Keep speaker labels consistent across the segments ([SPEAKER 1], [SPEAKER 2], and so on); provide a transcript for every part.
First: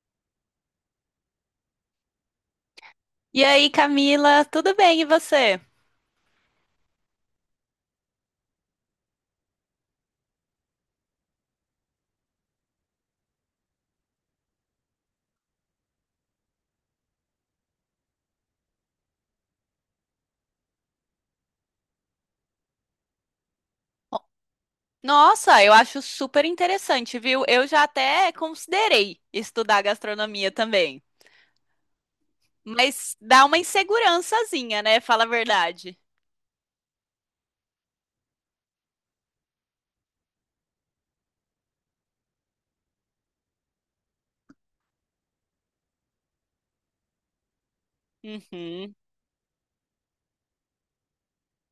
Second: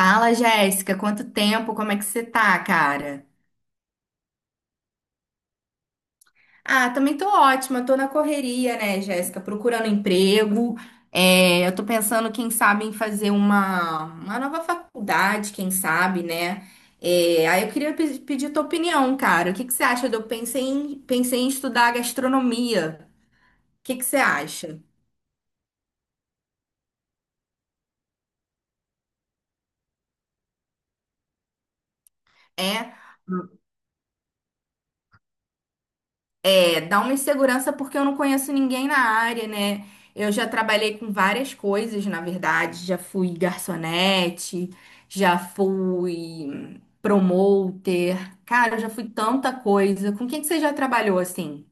[SPEAKER 1] Fala, Jéssica, quanto tempo? Como é que você tá, cara?
[SPEAKER 2] E aí, Camila, tudo bem e você?
[SPEAKER 1] Ah, também tô ótima, tô na correria, né, Jéssica? Procurando emprego. É, eu tô pensando, quem sabe, em fazer uma nova faculdade, quem sabe, né? É, aí eu queria pedir tua opinião, cara. O que que você acha? Eu pensei em estudar gastronomia. O que que você acha?
[SPEAKER 2] Nossa, eu acho super interessante, viu? Eu já até considerei estudar gastronomia também,
[SPEAKER 1] É?
[SPEAKER 2] mas dá uma insegurançazinha, né? Fala a verdade.
[SPEAKER 1] É, dá uma insegurança porque eu não conheço ninguém na área, né? Eu já trabalhei com várias coisas, na verdade. Já fui garçonete, já fui promoter. Cara, eu já
[SPEAKER 2] Uhum.
[SPEAKER 1] fui tanta coisa. Com quem que você já trabalhou assim?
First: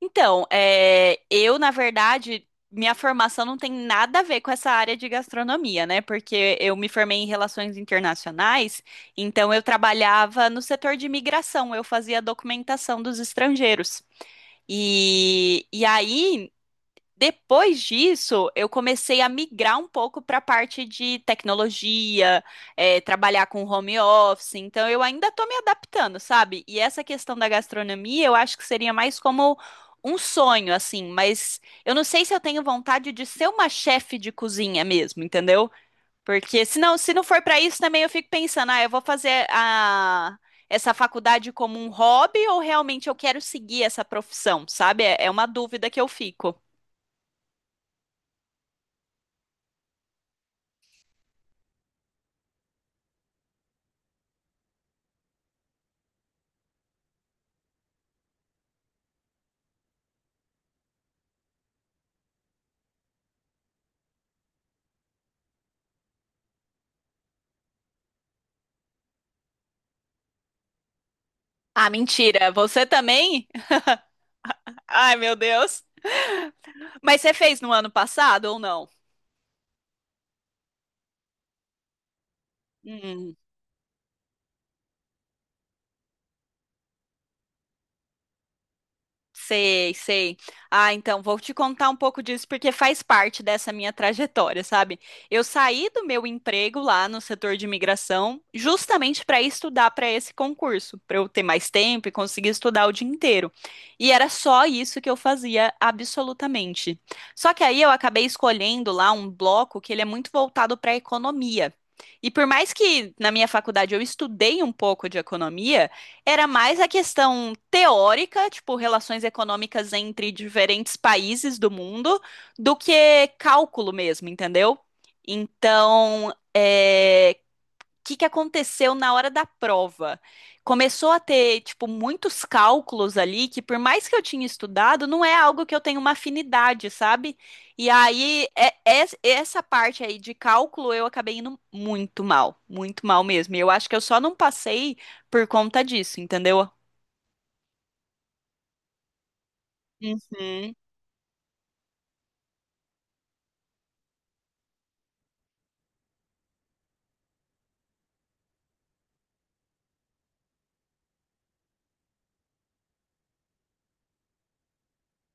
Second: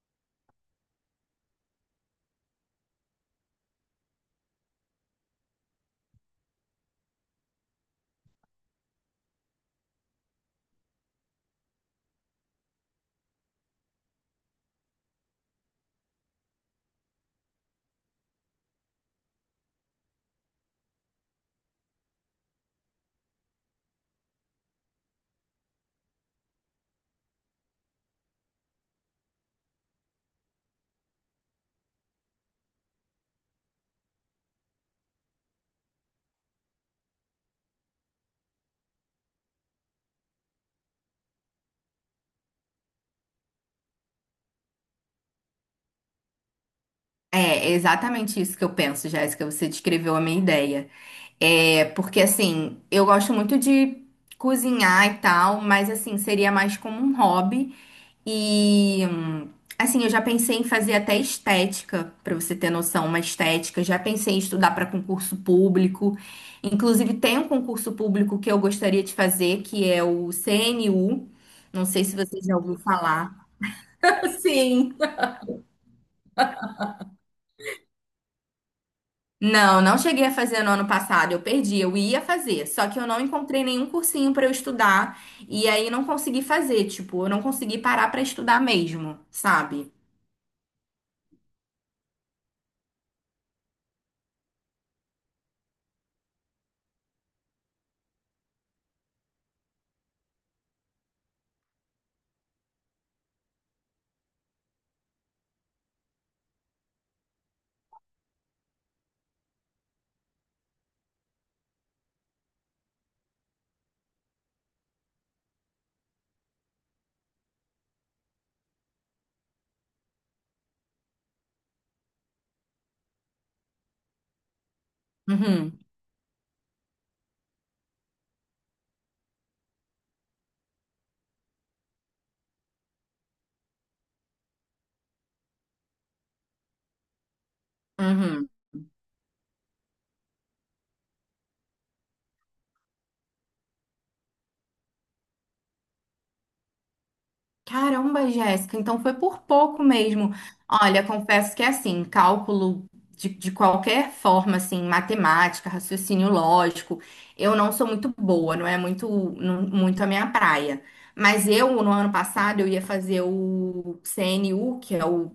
[SPEAKER 2] Então, é, eu, na verdade, minha formação não tem nada a ver com essa área de gastronomia, né? Porque eu me formei em relações internacionais, então eu trabalhava no setor de imigração, eu fazia documentação dos estrangeiros. E aí. Depois disso, eu comecei a migrar um pouco para a parte de tecnologia, é, trabalhar com home office, então eu ainda estou me adaptando, sabe? E essa questão da gastronomia, eu acho que seria mais como um sonho, assim, mas eu não sei se eu tenho vontade de ser uma chefe de cozinha mesmo, entendeu? Porque se não for para isso, também eu fico pensando, ah, eu vou fazer a essa faculdade como um hobby ou realmente eu quero seguir essa profissão, sabe? É uma dúvida que eu fico.
[SPEAKER 1] É, é exatamente isso que eu penso, Jéssica. Você descreveu a minha ideia. É, porque assim, eu gosto muito de cozinhar e tal, mas assim, seria mais como um hobby. E assim, eu já pensei em fazer até estética, pra você ter noção, uma estética. Já pensei em estudar para concurso público. Inclusive, tem um concurso público que eu gostaria de fazer, que é o CNU. Não
[SPEAKER 2] Ah,
[SPEAKER 1] sei se você
[SPEAKER 2] mentira.
[SPEAKER 1] já ouviu
[SPEAKER 2] Você
[SPEAKER 1] falar.
[SPEAKER 2] também?
[SPEAKER 1] Sim.
[SPEAKER 2] Ai, meu Deus. Mas você fez no ano passado ou não?
[SPEAKER 1] Não, não cheguei a fazer no ano passado, eu perdi, eu ia fazer, só que eu não
[SPEAKER 2] Hum.
[SPEAKER 1] encontrei nenhum cursinho pra eu estudar e aí não consegui fazer, tipo, eu não consegui parar pra estudar mesmo, sabe?
[SPEAKER 2] Sei, sei. Ah, então vou te contar um pouco disso porque faz parte dessa minha trajetória, sabe? Eu saí do meu emprego lá no setor de imigração justamente para estudar para esse concurso, para eu ter mais tempo e conseguir estudar o dia inteiro. E era só isso que eu fazia absolutamente. Só que aí eu acabei escolhendo lá um bloco que ele é muito voltado para economia. E por mais que na minha faculdade eu estudei um pouco de economia, era mais a questão teórica, tipo, relações econômicas entre diferentes países do mundo, do que cálculo mesmo, entendeu?
[SPEAKER 1] Uhum,
[SPEAKER 2] Então, que aconteceu na hora da prova. Começou a ter, tipo, muitos cálculos ali que, por mais que eu tinha estudado, não é algo que eu tenho uma afinidade, sabe? E aí,
[SPEAKER 1] uhum.
[SPEAKER 2] essa parte aí de cálculo, eu acabei indo muito mal mesmo. E eu acho que eu só não passei por conta disso, entendeu?
[SPEAKER 1] Caramba, Jéssica, então foi por pouco mesmo.
[SPEAKER 2] Uhum,
[SPEAKER 1] Olha, confesso que é assim, cálculo de qualquer forma, assim, matemática, raciocínio lógico, eu não sou muito boa, não é muito, muito a minha praia. Mas eu, no ano passado, eu ia fazer o CNU, que é o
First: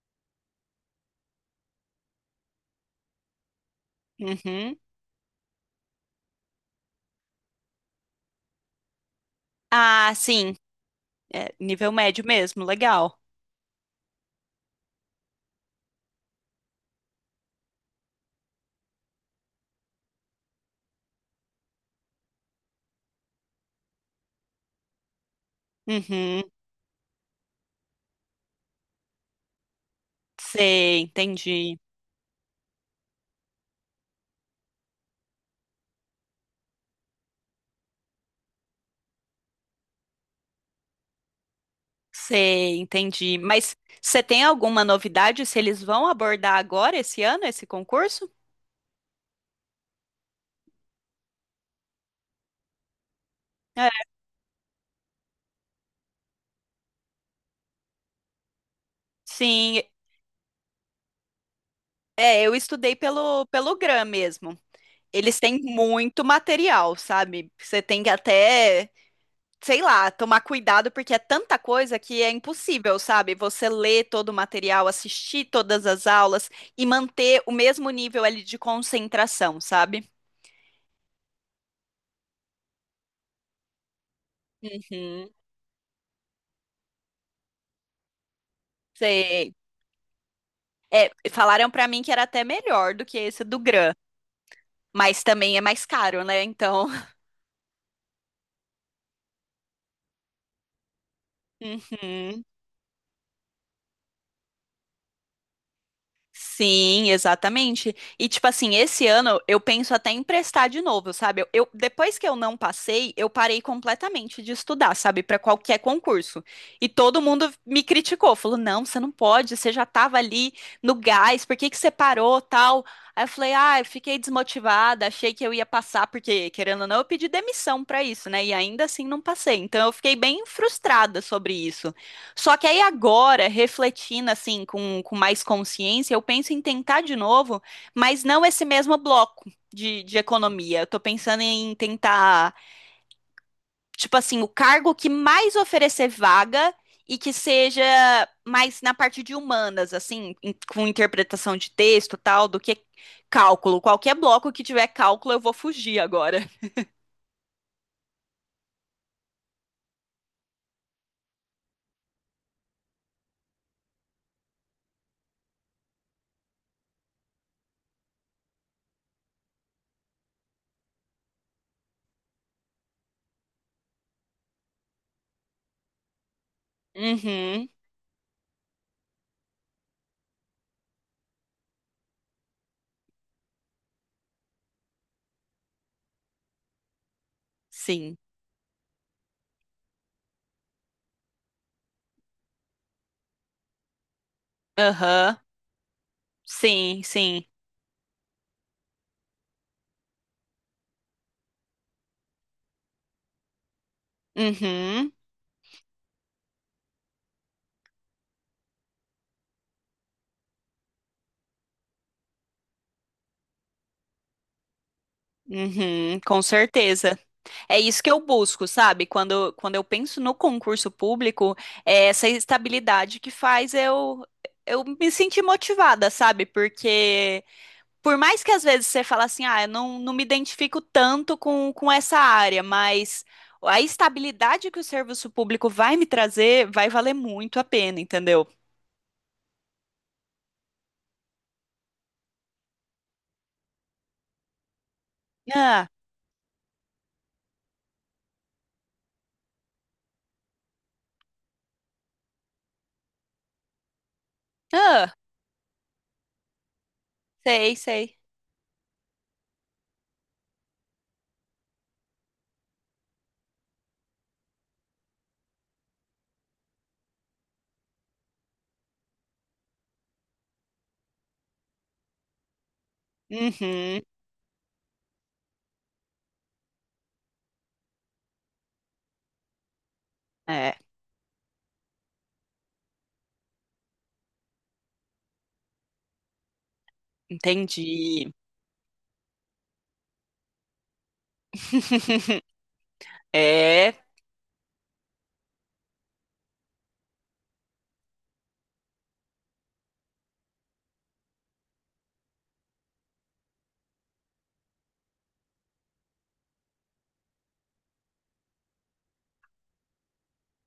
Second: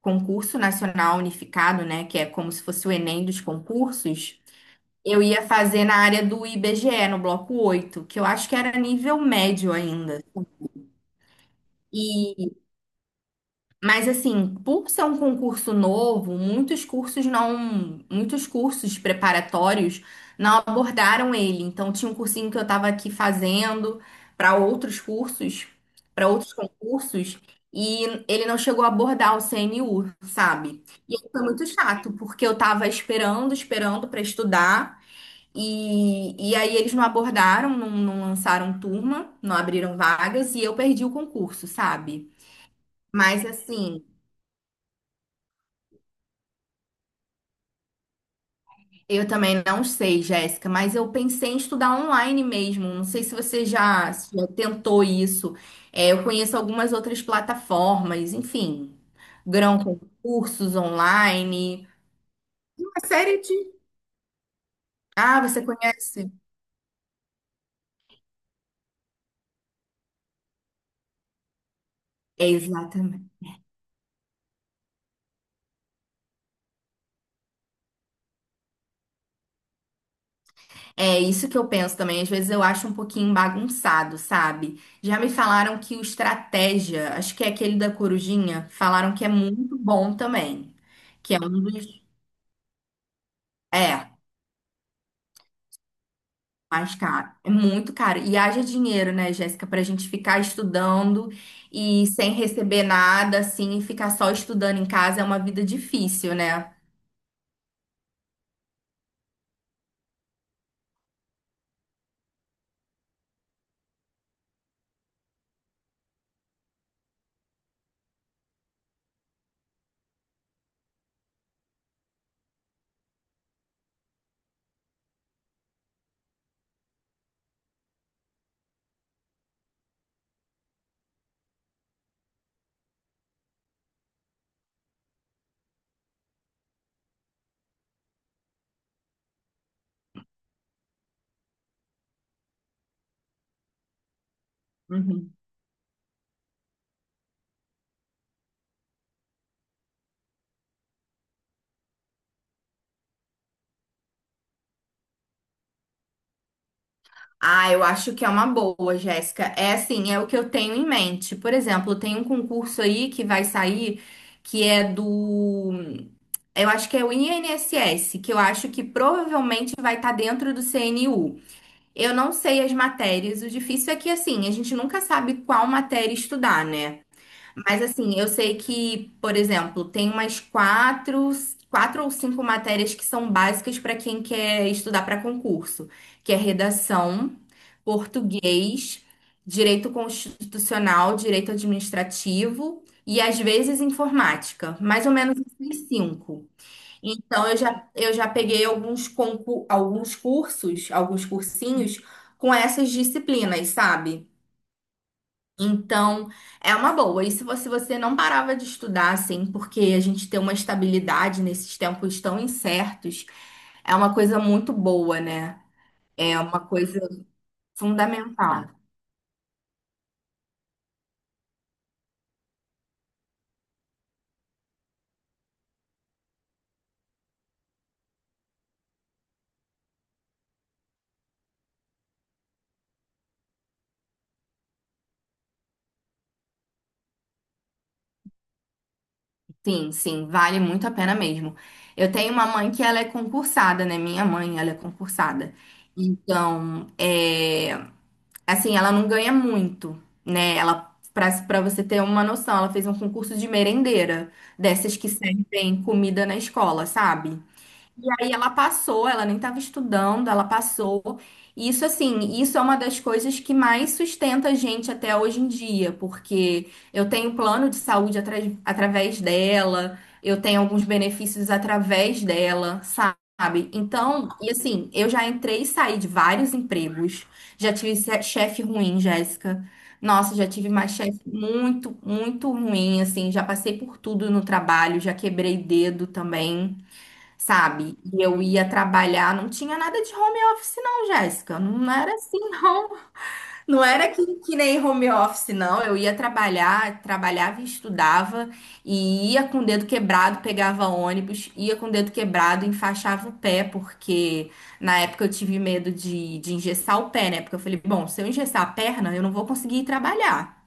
[SPEAKER 1] Concurso Nacional Unificado, né, que é como se fosse o Enem dos concursos.
[SPEAKER 2] uhum.
[SPEAKER 1] Eu ia fazer na área do IBGE, no bloco 8, que eu acho que era nível médio
[SPEAKER 2] Ah,
[SPEAKER 1] ainda.
[SPEAKER 2] sim, é, nível médio mesmo, legal.
[SPEAKER 1] Mas assim, por ser um concurso novo, muitos cursos não, muitos cursos preparatórios não abordaram ele. Então tinha um cursinho que eu estava aqui fazendo para outros cursos, para
[SPEAKER 2] Uhum,
[SPEAKER 1] outros concursos, e ele não chegou a abordar o CNU, sabe?
[SPEAKER 2] sei,
[SPEAKER 1] E aí foi muito
[SPEAKER 2] entendi.
[SPEAKER 1] chato, porque eu estava esperando, esperando para estudar, e aí eles não abordaram, não, não lançaram turma, não abriram vagas, e eu perdi o concurso, sabe?
[SPEAKER 2] Sei, entendi.
[SPEAKER 1] Mas
[SPEAKER 2] Mas
[SPEAKER 1] assim,
[SPEAKER 2] você tem alguma novidade se eles vão abordar agora esse ano esse concurso?
[SPEAKER 1] eu também não sei, Jéssica, mas eu pensei em estudar online mesmo. Não sei se você
[SPEAKER 2] É.
[SPEAKER 1] já, se já tentou isso. É, eu conheço algumas outras plataformas, enfim, Grão
[SPEAKER 2] Sim,
[SPEAKER 1] com cursos online.
[SPEAKER 2] é, eu estudei
[SPEAKER 1] Uma série
[SPEAKER 2] pelo
[SPEAKER 1] de.
[SPEAKER 2] GRAM mesmo. Eles
[SPEAKER 1] Ah,
[SPEAKER 2] têm
[SPEAKER 1] você
[SPEAKER 2] muito
[SPEAKER 1] conhece?
[SPEAKER 2] material, sabe? Você tem que até, sei lá, tomar cuidado porque é tanta coisa que é
[SPEAKER 1] É,
[SPEAKER 2] impossível,
[SPEAKER 1] exatamente.
[SPEAKER 2] sabe? Você ler todo o material, assistir todas as aulas e manter o mesmo nível ali de concentração, sabe?
[SPEAKER 1] É isso que eu penso também. Às vezes eu acho um pouquinho bagunçado, sabe? Já me
[SPEAKER 2] Uhum,
[SPEAKER 1] falaram que o Estratégia, acho que é aquele da Corujinha, falaram que é
[SPEAKER 2] sei.
[SPEAKER 1] muito bom também.
[SPEAKER 2] É,
[SPEAKER 1] Que é um
[SPEAKER 2] falaram pra mim
[SPEAKER 1] dos.
[SPEAKER 2] que era até melhor do que esse do GRAM.
[SPEAKER 1] É,
[SPEAKER 2] Mas também é mais caro, né? Então.
[SPEAKER 1] mais caro, é muito caro. E haja dinheiro, né, Jéssica, pra gente ficar estudando e sem
[SPEAKER 2] Uhum.
[SPEAKER 1] receber nada, assim, e ficar só estudando em casa é uma vida difícil, né?
[SPEAKER 2] Sim, exatamente. E tipo assim, esse ano eu penso até em emprestar de novo, sabe? Depois que eu não passei, eu parei completamente de estudar, sabe, para qualquer concurso. E todo mundo me criticou, falou: "Não, você não pode, você já tava ali no gás, por que que você parou, tal?" Aí eu falei: "Ah, eu fiquei desmotivada, achei que eu ia passar porque querendo ou não, eu pedi demissão para isso, né? E ainda assim não passei. Então eu fiquei bem frustrada sobre isso. Só que aí agora, refletindo assim, com mais consciência, eu penso em tentar de novo, mas não esse mesmo bloco de economia. Eu tô pensando em tentar, tipo assim, o cargo que
[SPEAKER 1] Uhum.
[SPEAKER 2] mais oferecer vaga e que seja mais na parte de humanas, assim, com interpretação de texto e tal, do que cálculo. Qualquer bloco que tiver cálculo, eu vou fugir agora.
[SPEAKER 1] Ah, eu acho que é uma boa, Jéssica. É assim, é o que eu tenho em mente. Por exemplo, tem um concurso aí que vai sair que é do. Eu acho que é o INSS, que eu acho que provavelmente vai estar dentro do CNU. Eu não sei as matérias. O difícil é que, assim, a gente nunca sabe qual matéria estudar, né?
[SPEAKER 2] Uhum,
[SPEAKER 1] Mas, assim, eu sei que, por exemplo, tem umas quatro, quatro ou cinco matérias que são básicas para quem quer estudar para concurso, que é redação,
[SPEAKER 2] sim.
[SPEAKER 1] português, direito constitucional, direito administrativo e, às vezes, informática. Mais ou
[SPEAKER 2] Aham,
[SPEAKER 1] menos, assim, cinco.
[SPEAKER 2] sim, sim.
[SPEAKER 1] Então, eu já peguei alguns, concur, alguns cursos, alguns cursinhos com essas disciplinas, sabe?
[SPEAKER 2] Uhum,
[SPEAKER 1] Então, é uma boa. E se você, você não parava de estudar, assim, porque a gente tem uma estabilidade nesses tempos tão incertos, é uma coisa muito boa, né?
[SPEAKER 2] uhum,
[SPEAKER 1] É
[SPEAKER 2] com
[SPEAKER 1] uma coisa
[SPEAKER 2] certeza. É isso que eu
[SPEAKER 1] fundamental.
[SPEAKER 2] busco, sabe? Quando eu penso no concurso público, é essa estabilidade que faz eu me sentir motivada, sabe? Porque por mais que às vezes você fala assim, ah, eu não me identifico tanto com essa área, mas a estabilidade que o serviço público vai me trazer vai valer muito a pena, entendeu?
[SPEAKER 1] Sim, sim, vale muito a pena mesmo. Eu tenho uma mãe que ela é concursada, né? Minha mãe, ela é concursada.
[SPEAKER 2] Ah,
[SPEAKER 1] Então, é, assim, ela não ganha muito, né? Ela para você ter uma noção, ela fez um concurso de merendeira, dessas que
[SPEAKER 2] ah,
[SPEAKER 1] servem comida na escola, sabe?
[SPEAKER 2] sei,
[SPEAKER 1] E
[SPEAKER 2] sei.
[SPEAKER 1] aí ela passou, ela nem estava estudando, ela passou. E isso assim, isso é uma das coisas que mais sustenta a gente até hoje em dia, porque eu tenho plano de saúde através dela, eu tenho alguns benefícios através dela, sabe?
[SPEAKER 2] Uhum,
[SPEAKER 1] Então, e assim, eu já entrei e saí de vários empregos, já tive chefe ruim, Jéssica. Nossa, já tive
[SPEAKER 2] é,
[SPEAKER 1] mais chefe muito, muito ruim, assim, já passei por tudo no trabalho, já quebrei dedo também, sabe? E
[SPEAKER 2] entendi.
[SPEAKER 1] eu ia trabalhar, não tinha nada de home office, não, Jéssica. Não era assim, não. Não
[SPEAKER 2] É,
[SPEAKER 1] era que nem home office, não. Eu ia trabalhar, trabalhava e estudava, e ia com o dedo quebrado, pegava ônibus, ia com o dedo quebrado, enfaixava o pé, porque na época eu tive medo de engessar o pé, né? Porque eu falei, bom, se eu engessar a perna, eu não vou conseguir ir trabalhar.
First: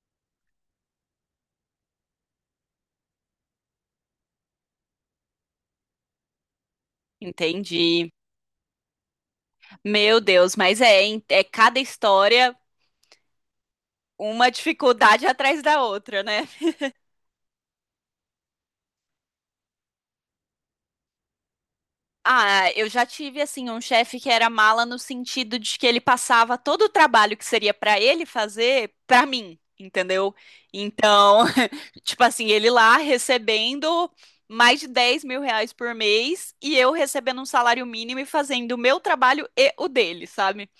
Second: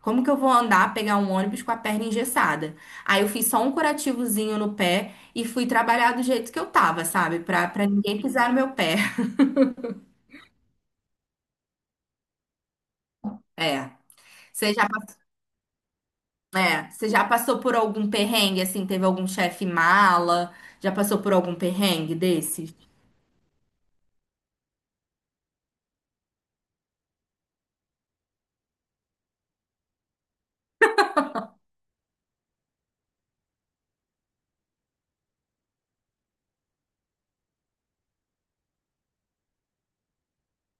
[SPEAKER 1] Como que eu vou andar, pegar um ônibus com a perna engessada? Aí eu fiz só um curativozinho no pé e fui trabalhar do jeito que eu tava, sabe? Pra
[SPEAKER 2] entendi.
[SPEAKER 1] ninguém pisar no meu pé.
[SPEAKER 2] Meu Deus, mas é, hein, é cada história
[SPEAKER 1] É.
[SPEAKER 2] uma
[SPEAKER 1] Você já, pass-
[SPEAKER 2] dificuldade atrás da outra, né?
[SPEAKER 1] É, você já passou por algum perrengue, assim? Teve algum chefe mala? Já passou por algum perrengue
[SPEAKER 2] Ah,
[SPEAKER 1] desses?
[SPEAKER 2] eu já tive assim um chefe que era mala no sentido de que ele passava todo o trabalho que seria pra ele fazer pra mim, entendeu? Então, tipo assim, ele lá recebendo mais de 10 mil reais por mês e eu recebendo um salário mínimo e fazendo o meu trabalho e o dele, sabe?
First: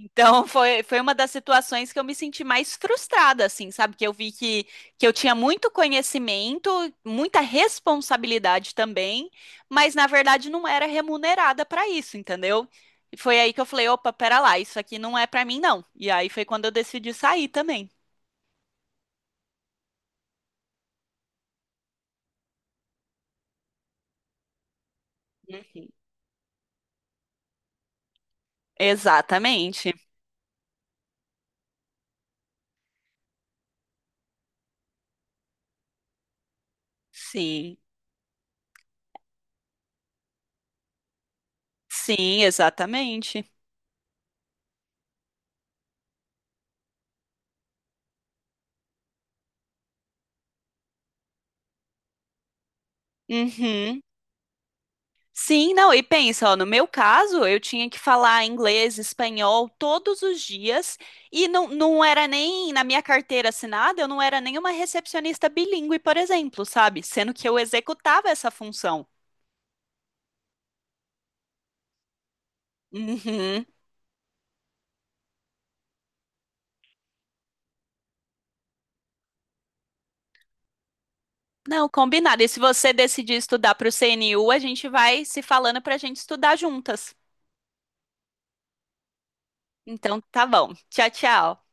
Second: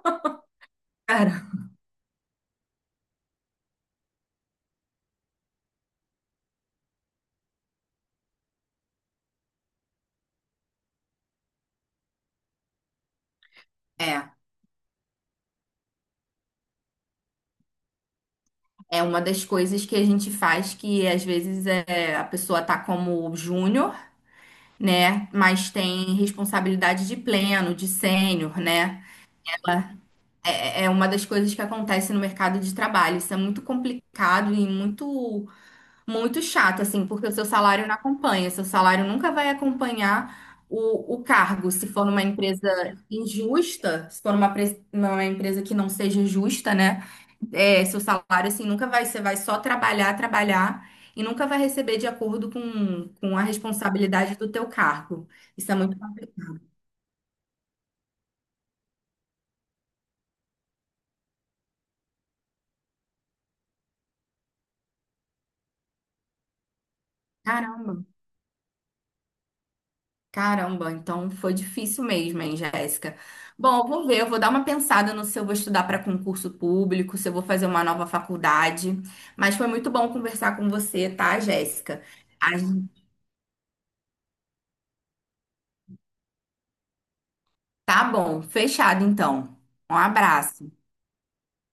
[SPEAKER 2] Então foi uma das
[SPEAKER 1] Cara,
[SPEAKER 2] situações que eu me senti mais frustrada, assim, sabe? Que eu vi que eu tinha muito conhecimento, muita responsabilidade também, mas na verdade não era remunerada para isso, entendeu? E foi aí que eu falei, opa,
[SPEAKER 1] é.
[SPEAKER 2] pera lá, isso aqui não é para mim, não. E aí foi quando eu decidi sair também.
[SPEAKER 1] É uma das coisas que a gente faz que às vezes é, a pessoa tá como júnior, né? Mas
[SPEAKER 2] Uhum.
[SPEAKER 1] tem responsabilidade de pleno, de sênior, né?
[SPEAKER 2] Exatamente.
[SPEAKER 1] É uma das coisas que acontece no mercado de trabalho. Isso é muito complicado e muito, muito chato, assim, porque o seu
[SPEAKER 2] Sim,
[SPEAKER 1] salário não acompanha. Seu salário nunca vai acompanhar o cargo. Se for numa
[SPEAKER 2] sim,
[SPEAKER 1] empresa
[SPEAKER 2] exatamente.
[SPEAKER 1] injusta, se for uma, uma empresa que não seja justa, né? É, seu salário, assim, nunca vai. Você vai só trabalhar, trabalhar e nunca vai receber de acordo com a
[SPEAKER 2] Uhum.
[SPEAKER 1] responsabilidade do teu cargo. Isso
[SPEAKER 2] Sim,
[SPEAKER 1] é
[SPEAKER 2] não,
[SPEAKER 1] muito
[SPEAKER 2] e pensa,
[SPEAKER 1] complicado.
[SPEAKER 2] ó, no meu caso, eu tinha que falar inglês, espanhol todos os dias, e não, não era nem na minha carteira assinada, eu não era nem uma recepcionista bilíngue, por exemplo, sabe? Sendo que eu
[SPEAKER 1] Caramba.
[SPEAKER 2] executava essa função.
[SPEAKER 1] Caramba, então foi difícil mesmo, hein, Jéssica?
[SPEAKER 2] Uhum.
[SPEAKER 1] Bom, eu vou ver, eu vou dar uma pensada no se eu vou estudar para concurso público, se eu vou fazer uma nova faculdade. Mas foi muito bom conversar com você, tá,
[SPEAKER 2] Não,
[SPEAKER 1] Jéssica?
[SPEAKER 2] combinado. E
[SPEAKER 1] A
[SPEAKER 2] se
[SPEAKER 1] gen-
[SPEAKER 2] você decidir estudar para o CNU, a gente vai se falando para a gente estudar juntas.
[SPEAKER 1] Tá bom, fechado então. Um
[SPEAKER 2] Então, tá
[SPEAKER 1] abraço.
[SPEAKER 2] bom. Tchau, tchau.